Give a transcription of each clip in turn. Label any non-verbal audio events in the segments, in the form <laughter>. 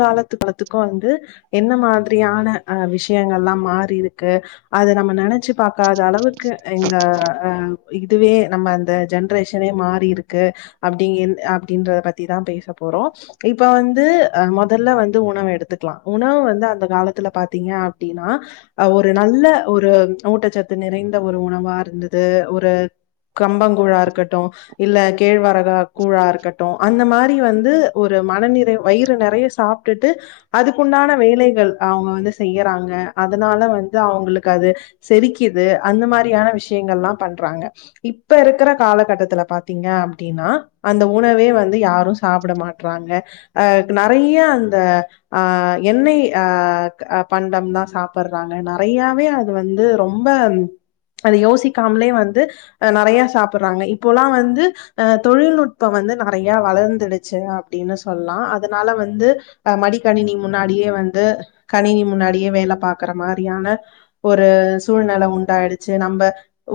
காலத்து-காலத்துக்கும வந்து என்ன மாதிரியான ஆ விஷ் விஷயங்கள்லா மாறி இருக்கு அத நம்ம நெனச்சு பாக்காத அளவுக்கு இந்த அ இதுவே நம்ம அந்த ஜென்ரேஷனே மாறி இருக்கு அப்டிங்க-அப்டின்றத பத்திதா பேசப் போறோ இப்ப வந்து ஆ மொதல்ல வந்து உணவு எடுத்துக்லா உணவு வந்து அந்த காலத்துல பாத்தீங்க அப்டின்னா ஆ ஒரு நல்ல ஒரு ஊட்டச்சத்து நிறைந்த ஒரு உணவா இருந்தது ஒரு கம்பங்கூழா இருக்கட்டு இல்ல கேழ்வரகா கூழா இருக்கட்டு அந்த மாரி வந்து ஒரு மனநிறை வயிறு <unintelligible> நெறைய சாப்ட்டுட்டு அதுக்குண்டான வேலைகள் அவுங்க வந்து செய்யறாங்க அதனால வந்து அவுங்களுக்கு அது செரிக்குது அந்த மாரியான விஷயங்கள்லா பண்றாங்க இப்ப இருக்கிற காலகட்டத்துல பாத்தீங்க அப்டின்னா அந்த உணவே வந்து யாரும் சாப்பிட மாட்றாங்க ஆ நெறைய அந்த ஆ எண்ணெய் ஆ க பண்டம்தா சாப்பட்றாங்க நெறையாவே அது வந்து ரொம்ப அது யோசிக்காமலே வந்து அ நெறைய சாப்பட்றாங்க இப்போல்லா வந்து ஆ தொழில்நுட்பம் வந்து நெறைய வளந்துடுச்சு அப்டின்னு சொல்லா அதனால வந்து அ மடிக்கணினி முன்னாடியே வந்து கணினி முன்னாடியே வேல பாக்குற மாரியான ஒரு சூழ்நில உண் இதாயிடுச்சு நம்ப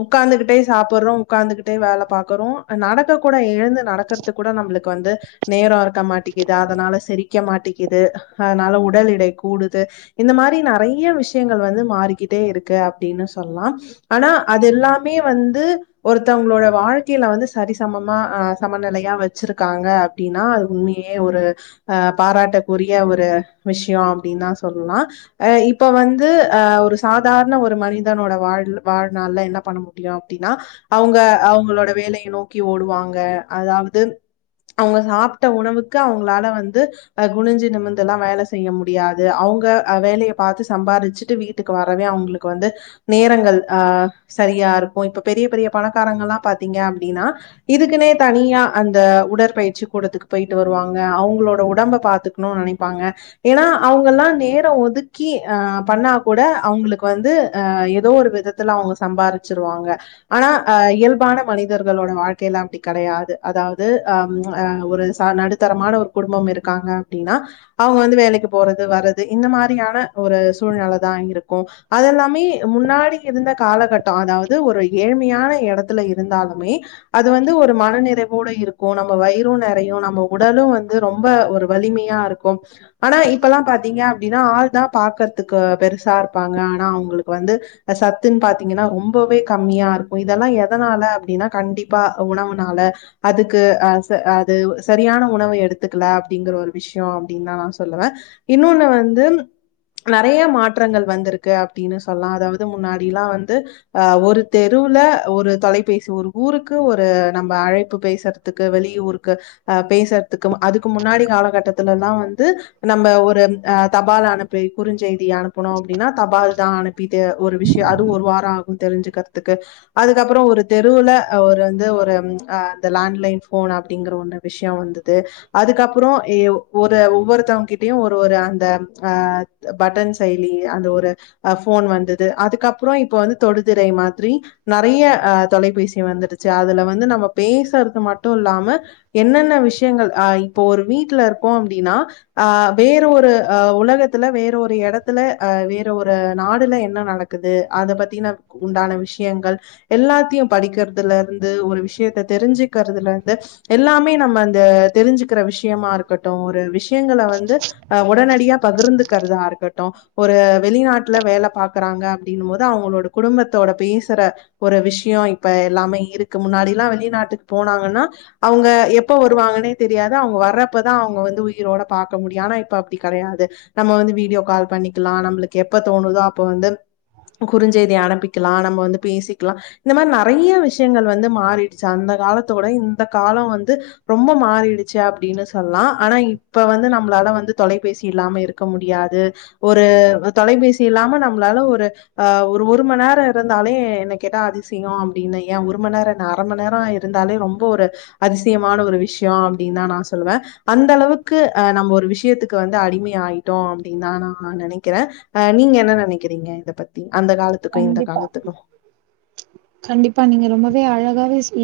உக்காந்துக்கிட்டே சாப்பட்றோ உக்காந்துகிட்டே வேல பாக்கறோ நடக்கக் கூட எழுந்து நடக்கறதுக்கு கூட நம்ளுக் க்கு வந்து நேரோ இருக்க மாட்டேங்கிது து அதனால செரிக்க மாட்டேக்குது அதனால உடல் எடை கூடுது இந்த மாரி நெறைய விஷயங்கள் வந்து மாறிக்கிட்டே இருக்கு அப்டின்னு சொ சொல்லலா ஆனா அது எல்லாமே வந்து ஒருத்தவங்களோட வாழ்க்கையில வந்து சரிசமமா ஆ சமநிலையா வச்சிருக்காங்க அப்டின்னா அது உண்மை <unintelligible> ஒரு ஆ பாராட்டக்குரிய ஒரு விஷயோ அப்டின்னுதா சொல்லலா ஆ இப்ப வந்து ஆ ஒரு சாதாரண ஒரு மனிதனோட வாழ்-வாழ்நாள்ல என்ன பண்ண முடியு அப்டின்னா அவங்க அவங்களோட வேலைய நோக்கி ஓடுவாங்க அதாவது அவுங்க சாப்ட்ட உணவுக் க்க அவுங்களால வந்து ஆ குனிஞ்சு நிமிந்து எல்லா வேல செய்ய முடியாது அவுங் வ ஆ வேலைய பாத்து சம்பாரிச்சுட்டு வீட்டுக்கு வரவே அவுங்களுக்கு வந்து நேரங்கள் ஆ சரியா இருக் இப்போ இப்ப பெரிய-பெரிய பணக்காரங்கல்லா பாத்தீங்க அப்டின்னா இதுக்குனே தனியா அந்த உடற்பயிற்சி கூடத்துக்கு போய் ட்டு வருவாங்க அவுங்களோட உடம்ப பாத்துக்கணுன்னு நெனைப்பாங்க ஏன்னா அவுங்கெல்லா நேரோ ஒதுக்கி ஆ பண்ணா கூட அவுங்களுக்கு வந்து ஆ ஏதோ ஒரு விதத்துல அவங்க சம்பாரிச்சிருவாங்க ஆனா ஆ இயல்பான மனிதர்களோட வாழ்க்கைல அப்டி கெடையாது அதாவது அம் ஆ ஒரு ப்ப நடுத்தரமான ஒரு குடும்பம் இருக்காங்க அப்டின்னா அவுங்க வந்து வேலைக்கு போறது வரது இந்த மாரியான ஒரு சூழ்நிலதா இருக்கு அதெல்லாமே முன்னாடி இருந்த காலகட்டோ அதாவது ஒரு ஏழ்மையான எடத் த்துல இருந்தாலுமே அது வந்து ஒரு மன நிறைவோட இருக்கும் நம்ம வயிறும் நெறையு நம் நம்ம உடலும் வந்து ரொம்ப ஒரு வலிமையா இருக் க்கும் ஆனா இப்பல்லா பாத்தீங்க அப்டிதா ஆள்தா பாக்கறதுக்கு பெருசா இருப்பாங்க ஆனா அவங்களுக்கு வந்து சத்துன்னு பாத்தீங்கன்னா ரொம்பவே கம்மியா இருக்கும் இதெல்லா எதனால அப்டின்னா கண்டிப்பா உணவுனால அதுக்கு ஆச அது சரியான உணவு எடுத்துக்கல அப்டிங்கிற ஒரு விஷயோ அப்டின்னுதா நான் சொல்லுவே இன்னொன்னு வந்து நெறைய மாற்றங்கள் வந்திருக்கு அப்டின்னு சொல்லலா அதாவது முன்னாடி எல்லா வந்து ஆ ஒரு தெருவுல ஒரு தொலைபேசி ஒரு ஊருக்கு ஒரு நம்ம அழைப்பு பேசுறதுக்கு வெளி ஊருக்கு ஆ பேசுறதுக்கும் அதுக்கு முன்னாடி காலகட்டத்துல எல்லா வந்து நம்ம ஒரு ஆ தபால் அனுப்பி குறுஞ்செய்தி அனுப்பனு அப்டின்னா தபால்தா அனுப்பிட்டு ஒரு விஷயோ அது ஒரு வாரம் ஆகும் தெரிஞ்சுக்கிறதுக்கு அதுக்கப்புறோ ஒரு தெருவுல ஒரு வந்து ஒரு ஆ இந்த லேண்ட்லைன் போன் அப்டிங்கற ஒன் விஷயோ வந்தது அதுக்கப்புறோ ஏ ஒரு ஒவ்வொருத்தவங்க கிட்டயும் ஒரு ஒரு அந்த ஆ இத் பட்டன் செயலி அந்த ஒரு ஆ ஃபோன் வந்தது அதுக்கப்றோ இப்ப வந்து தொடுதிரை மாதிரி நெறைய ஆ தொலைபேசி வந்துடுச்சு அதுல வந்து நம்ம பேசுறது மட்டு இல்லாம என்னென்ன விஷயங்கள் ஆ இப்போ ஒரு வீட்ல இருக்கோ அப்டின்னா ஆ வேற ஒரு ஆ உலகத்துல வேற ஒரு எடத்துல ஆ வேற ஒரு நாடுல என்ன நடக்குது அத பத்தின உண்டான விஷயங்கள் எல்லாத்தையு படிக்கறதுல இருந்து ஒரு விஷயத்த தெரிஞ்சுக்கிறதுல இருந்து எல்லாமே நம்ம அந்த தெரிஞ்சுக்கிற விஷயமா இருக்கட்டு ஒரு விஷ் விஷயங்கள வந்து ஆ உடனடியா பகிர்ந்துக்கிறதா இருக்கட்டு ஒரு வெளிநாட்ல வேல பாக்குறாங்க அப்டினும்போது அவங்களோட குடும்பத்தோட பேசுற ஒரு விஷயோ இப்ப எல்லாமே இதுக்கு முன்னாடி எல்லா வெளிநாட்டுக்கு போனாங்கன்னா அவங்க எப்ப வருவாங்கன்னே தெரியாது அவங்க வர்றப்பதா அவங்க வந்து உயிரோட பாக்க முடியு ஆனா இப்ப அப்டி கெடையாது நம்ம வந்து வீடியோ கால் பண்ணிக்கலா நம்மளுக்கு எப்ப தோணுதோ அப்ப வந்து குறுஞ்செய்தி அனுப்பிக்கலா நம்ம வந்து பேசிக்கலா இந்த மாரி நெறைய விஷயங்கள் வந்து மாறிடுச்சு அந்த காலத்த விட இந் அந்த காலோ வந்து ரொம்ப மாறிடுச்சு அப்டின்னு சொல்லலா ஆனா இப்ப வந்து நம்மளால வந்து தொலைபேசி இல்லாம இருக்க முடியாது ஒரு தொலைபேசி இல்லாம நம்மளால ஒரு ஆ ஒரு மணி நேரோ இருந்தாலே என்ன கேட்டா அதிசயோ அப்டின்னு ஏன் ஒரு மணி நேரோ அரை மணி நேரோ இருந்தாலே ரொம்ப ஒரு அதிசயமான ஒரு விஷயோ அப்டின்னுதா நா சொல்லுவே அந்த அளவுக்கு ஆ நம்ம ஒரு விஷயத்துக்கு வந்து அடிமை ஆயிட்டோ அப்டின்னுதா நா நெனைக்கிறே ஆ நீங்க என்ன நெனைக்கிறீங்க இதப் பத்தி அந்த காலத்துக்கும் இந்த கண்டிப்பா காலத்துக்கும்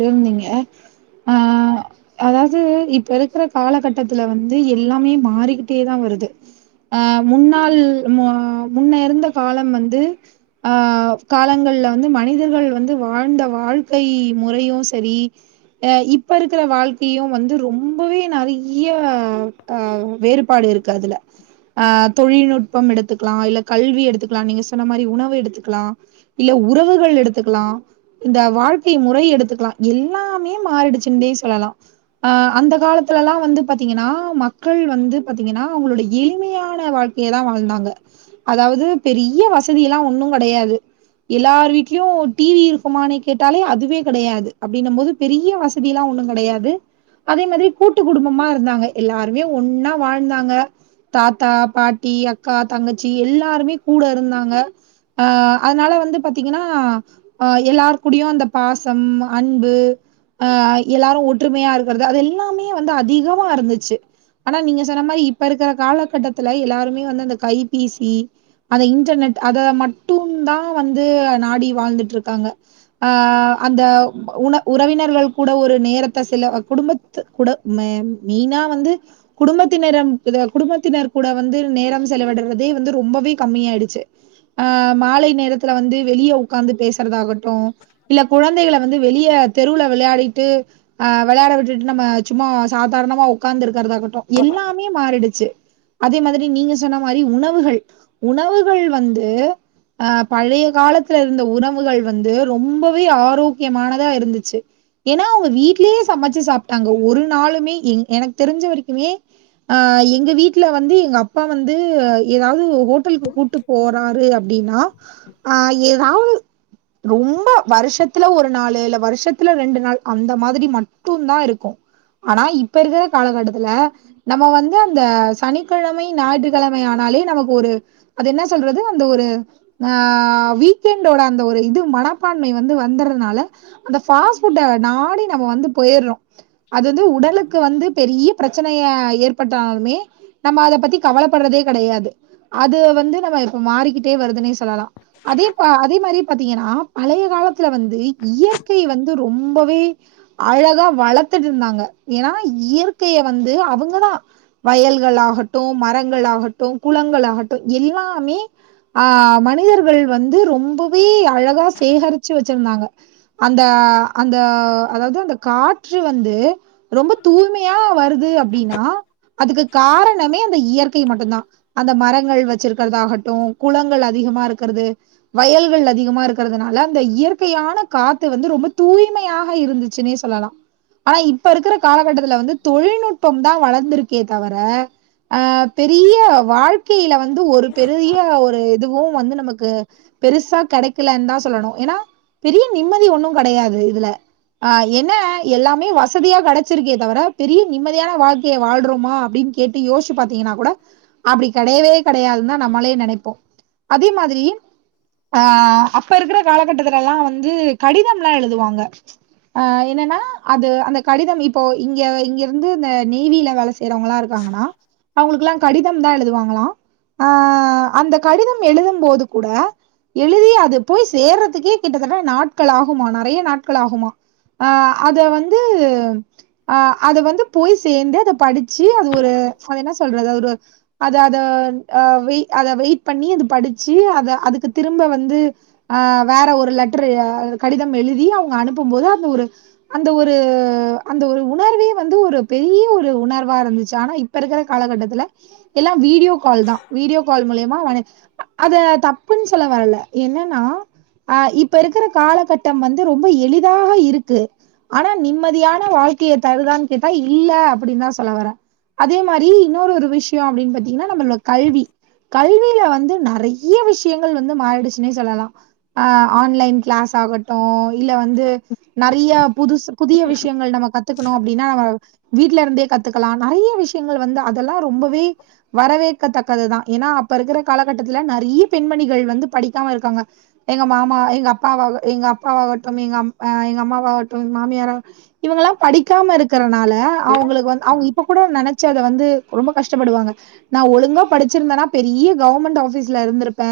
இருந்தீங்க ஆ அதாவது இப்ப இருக்கிற காலகட்டத்துல வந்து எல்லாமே மாறிக்கிட்டேதா வருது ஆ முன்னாள் மா முன்ன இருந்த காலம் வந்து ஆ காலங்கள்ல வந்து மனிதர்கள் வந்து வாழ்ந்த வாழ்க்கை முறையு சரி ஆ இப்ப இருக்கிற வாழ்க்கையு வந்து ரொம்பவே நெறைய ஆ வேறுபாடு இருக்கு அதுல ஆ தொழில்நுட்பம் எடுத்துக்கலா இல்ல கல்வி எடுத்துக்கலா நீங்க சொன்ன மாரி உணவு எடுத்துக்கலா இல்ல உறவுகள் எடுத்துக்கலா இந்த வாழ்க்கை முறை எடுத்துக்கலா எல்லாமே மாறிடுச்சுந்தே சொல்லலா ஆ அந்த காலத்துல எல்லாம் வந்து பாத்தீங்கன்னா மக்கள் வந்து பாத்தீங்கன்னா அவங்களோட எளிமையான வாழ்க்கையதா வாழ்ந்தாங்க அதாவது பெரிய வசதி எல்லா ஒண்ணுங் கெடையாது எல்லார் வீட்லயு டிவி இருக்குமான்னு கேட்டாலே அதுவே கெடையாது அப்டின்னும் போது பெரிய வசதி எல்லாம் ஒண்ணுங் கெடையாது அதே மாரி கூட்டு குடும்பமா இருந்தாங்க எல்லாருமே ஒண்ணா வாழ்ந்தாங்க தாத்தா பாட்டி அக்கா தங்கச் ச்சு எல்லாருமே கூட இருந்தாங்க ஆ அதனால வந்து பாத்தீங்கன்னா ஆ எல்லார்கூடயு அந்த பாசம் அன்பு ஆ எல்லாரு ஒற்றுமையா இருக்கிறது அது எல்லாமே வந்து அதிகமா இருந்துச்சு ஆனா நீங்க சொன்ன மாரி இப்ப இருக்கிற காலகட்டத்துல எல்லாருமே வந்து அந்த கை பி சி அத இன்டர்நெட் அத மட்டும்தா வந்து நாடி வாழ்ந்துட்ருக்காங்க ஆ அந்த உண உறவினர்கள் கூட ஒரு நேரத்த செல குடும்பத்து கூட மெ மெயினா வந்து குடும்பத்தினர இத குடும்பத்தினர் கூட வந்து நேரம் செலவிட அதே வந்து ரொம்பவே கம்மியாயிடுச்சு ஆ மாலை நேரத்துல வந்து வெளிய உக்காந்து பேசுறதாகட் ட்டும் இல்ல குழந்தைகள வந்து வெளிய இல்ல தெருவுல வெளையாடிட்டு ஆ வெளையாட விட்டுட்டு நம்ம சும்மா சாதாரணமா உக்காந்துருக் க்றதாகட்டு எல்லாமே மாறிடுச்சு அதே மாதிரி நீங்க சொன்ன மாரி உணவுகள் உணவுகள் வந்து ஆ பழைய காலத்துல இருந்த உணவுகள் வந்து ரொம்பவே ஆரோக்கியமானதா இருந்துச்சு ஏன்னா அவங்க வீட்லயே சமைச்சு சாப்ட்டாங்க ஒரு நாளுமே எங் எனக்கு தெரிஞ்ச வரைக்குமே ஆ எங்க வீட்ல வந்து எங்க அப்பா வந்து ந்து ஏதாவது ஹோட்டலுக்கு கூட்டு போறாரு அப்டின்னா ஆ ஏதாவது ரொம்ப வருஷத்துல ஒரு நாளு இல்ல வருஷத்துல ரெண்டு நாள் அந்த மாதிரி மட்டும்தா இருக்கும் ஆனா இப்ப இருக்கிற காலகட்டத்துல நம்ம வந்து அந்த சனிக்கிழமை ஞாயிற்று கிழமையானலே நமக்கு ஒரு அது என்ன சொல்றது அந்த ஒரு ஆ வீக் என்டோட அந்த ஒரு இது மனப்பான்மை வந்து வந்தர்றனால அந்த ஃபாஸ்ட்ஃபுட்ட நாடி நம்ம வந்து போயர்றோம் அது வந்து உடலுக்கு வந்து பெரிய பிரச்சனைய ஏற்பட்டாலுமே நம்ம அத பத்தி கவலப் படுறதே கெடையாது அது வந்து நம்ம இப்ப மாறிக்கிட்டே வருதுன்னே சொல்லலா அதே போ அதே மாரி பாத்தீங்கன்னா பழைய காலத் த்துல வந்து இயற்கை வந்து ரொம்பவே அழகா வளத் <unintelligible> இருந்தாங்க ஏன்னா இயற்கைய வந்து அவங்கதா வயல்கள் ஆகட்டும் மர ங்களாகட்டு குளங்கள் ஆகட்டு எல்லாமே ஆ மனிதர்கள் வந்து ரொம்பவே அழகா சேகரிச்சு வச்சிருந்தாங்க அந்த அந்த அதாவது அந்த காற்று வந்து ரொம்ப தூய்மையா வருது அப்டின்னா அதுக்கு காரணமே ந்த இயற் க்கை மட்டுந்தா அந்த மரங்கள் வச்சிருக்கிறதாகட்டு குளங்கள் அதிகமா இருக்கிறது வயல்கள் அதிகமா இருக்கிறதுனால அந்த இயற்கையான காத்து வந்து ரொம்ப தூய்மையாக இருந்துச்சுனே சொல்லலா ஆனா இப்ப இருக்கிற காலகட்டத்துல வந்து தொழில்நுட்பம்தா வளந்திருக்கே தவிர ஆ பெரிய வாழ்க்கையில வந்து ஒரு பெரிய ஒரு இதுவு வந்து நமக் க்கு பெருசா கெடைக்கலன்னுதா சொல்லணு ஏன்னா பெரிய நிம்மதி ஒண்ணும் கெடையாது இதுல ஆ என்ன எல்லாமே வசதியா கெடைச்சிருக்கே தவிர பெரிய நிம்மதியான வாழ்க்கைய வாழ்றோமா அப்டின்னு கேட்டு யோசிச்சி பாத்தீங்கன்னா கூட அப்டி கெடையவே கெடையாதுன்னுதா நம்மளே நெனைப்போ அதே மாதிரி ஆ அப்ப இருக்கிற காலகட்டத்துலல்லா வந்து கடிதம்லா எழுதுவாங்க ஆ என்னன்னா அது அந்த கடிதம் இப்போ இங்க இங்கிருந்து இந்த நேவில வேல செய் செய்றவங்களா இருக்காங்கன்னா அவங்களுக்கெலா கடிதம்தா எழுதுவாங்களா ஆ அந்த கடிதம் எழுதும்போது கூட எழுதி அது போய் சேர்றதுக்கே கிட்டத்தட்ட நாட்கள் ஆகுமா நெறைய நாட்கள் ஆகுமா ஆ அத வந்து ஆ அத வந்து போய் சேந்து அத படிச்சு அது ஒரு அது என்ன சொல்றது ஒரு அத அத ஆ வெய் அத வெயிட் பண்ணி அது படிச்சு அத அதுக்கு திரும்ப வந்து ஆ வேற ஒரு லெட்டரு ஆ கடிதம் எழுதி அவங்க அனுப்பும் போது அந்த ஒரு அந்த ஒரு அந்த ஒரு உணர்வே வந்து ஒரு பெரிய ஒரு உணர்வா இருந்துச்சு ஆனா இப்ப இருக்கிற காலகட்டத்துல எல்லா வீடியோ கால்தா வீடியோ கால் மூலியமா வள அத தப்புன்னு சொல்ல வரல என்னன்னா ஆ இப்ப இருக்கிற காலகட்டம் வந்து ரொம்ப எளிதாக இருக்கு ஆனா நிம்மதியான வாழ்க்கைய தருதான்னு கேட்டா இல்ல அப்டின்னுதா சொல்ல வரே அதே மாரி இன்னொரு ஒரு விஷ் <unintelligible> அப்டின்னு பாத்தீங்கன்னா நம்மளோட கல்வி கல்வில வந்து நெறைய விஷயங்கள் வந்து மாறிடுச்சுன்னே சொல்லலா ஆ ஆன்லைன் கிளாஸ் ஆகட்டு இல்ல வந்து நெறைய புதுசு புதிய விஷயங்கள் நம்ம கத்துக்கணு அப்டின்னா வீட்ல இருந்தே கத்துக்கலா நெறைய விஷயங்கள் வந்து அதெல்லா ரொம்ப வீ வரவேக்கத்தக்கதுதா ஏன்னா அப்ப இருக்கிற காலகட்டத்துல நெறைய பெண்மணிகள் வந்து படிக்காம இருக்காங்க எங்க மாமா எங்க அப்பாவாக எங்க அப்பாவாகட்டு ஆ எங்க அம்மா எங்க அம்மாவாகட்டு மாமியாரா இவங்கல்லா படிக்காம இருக்கறனால அவங்களுக்கு வந் அவங்க இப்ப கூட நெனைச்சு அத வந்து ரொம்ப கஷ்டப்படுவாங்க நா ஒழுங்கா படிச்சிருந்தன்னா பெரிய கவர்மெண்ட் ஆஃபீஸ்ல இருந்திருப்பே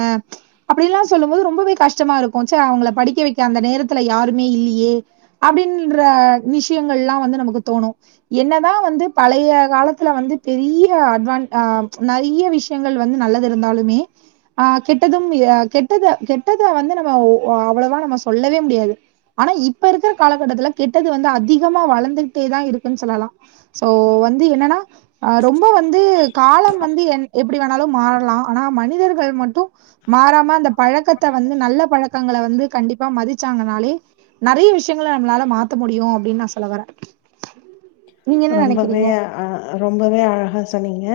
அப்டின்ல்லா சொல்லும் போது ரொம்பவே கஷ்டமா இருக்கும் ச்சே அவங்கள படிக்க வைக்க அந்த நேரத்துல யாருமே இல்லியே அப்டின்ற விஷயங்கள்லா வந்து நமக்கு தோணு என்னதா வந்து பழைய காலத்துல வந்து பெரிய <unintelligible> அதான் ஆ நெறைய விஷயங்கள் வந்து நல்லது இருந்தாலுமே ஆ கெட்டதும் ஆ கெட்டத கெட்டத வந்து நம்ம ஒ அவ்வளவா நம்ம சொல்லவே முடியாது ஆனா இப்ப இருக்கிற காலகட்டத்துல கெட்டது வந்து அதிகமா வளந்துகிட்டேதா இருக்குன்னு சொல்லலா சோ வந்து என்னன்னா ஆ ரொம்ப் ரொம்ப வந்து காலம் வந்து என் எப்டி வேண்ணாலு மாறலா ஆனா மனிதர்கள் மட் த்து மாறாம அந்த பழக்கத்த வந்து நல்ல பழக்கங்கள வந்து கண்டிப்பா மதிச்சாங்கனாலே நெறைய விஷயங்கள நம்மளால மாத்த முடியு அப்டின்னு நா சொல்ல வரே ரொம்பவே அ ஆ ரொம்பவே ஆ ஆ சொன்னீங்க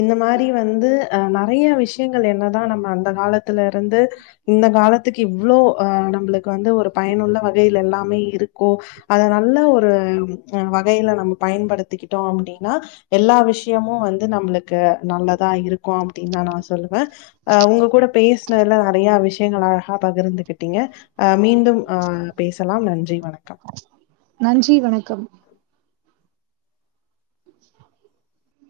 இந்த மாரி வந்து ஆ நெறைய விஷயங்கள் என்னதா நம்ம அந்த காலத்துல இருந்து இந்த காலத்துக்கு இவ்ளோ ஆ நம்பளுக்கு வந்து ஒரு பயனுள்ள வகையில் எல்லாமே இருக்கோ அத நல்ல ஒரு ஆ வகையில நமக் பயன்படுத்திக்கிட்டோ அப்டின்னா எல்லா விஷயமு வந்து நம்மளுக்கு நல்லதா இருக்கு அப்டின்னுதா நா சொல்லுவே ஆ உங்க கூட பேஸ் ந்ததுல நெறையா விஷயங்கள் அழகா பகிர்ந்துக்கிட்டீங்க ஆ மீண்டும் ஆ் பேசலாம் நன்றி வ நன்றி வணக்கம்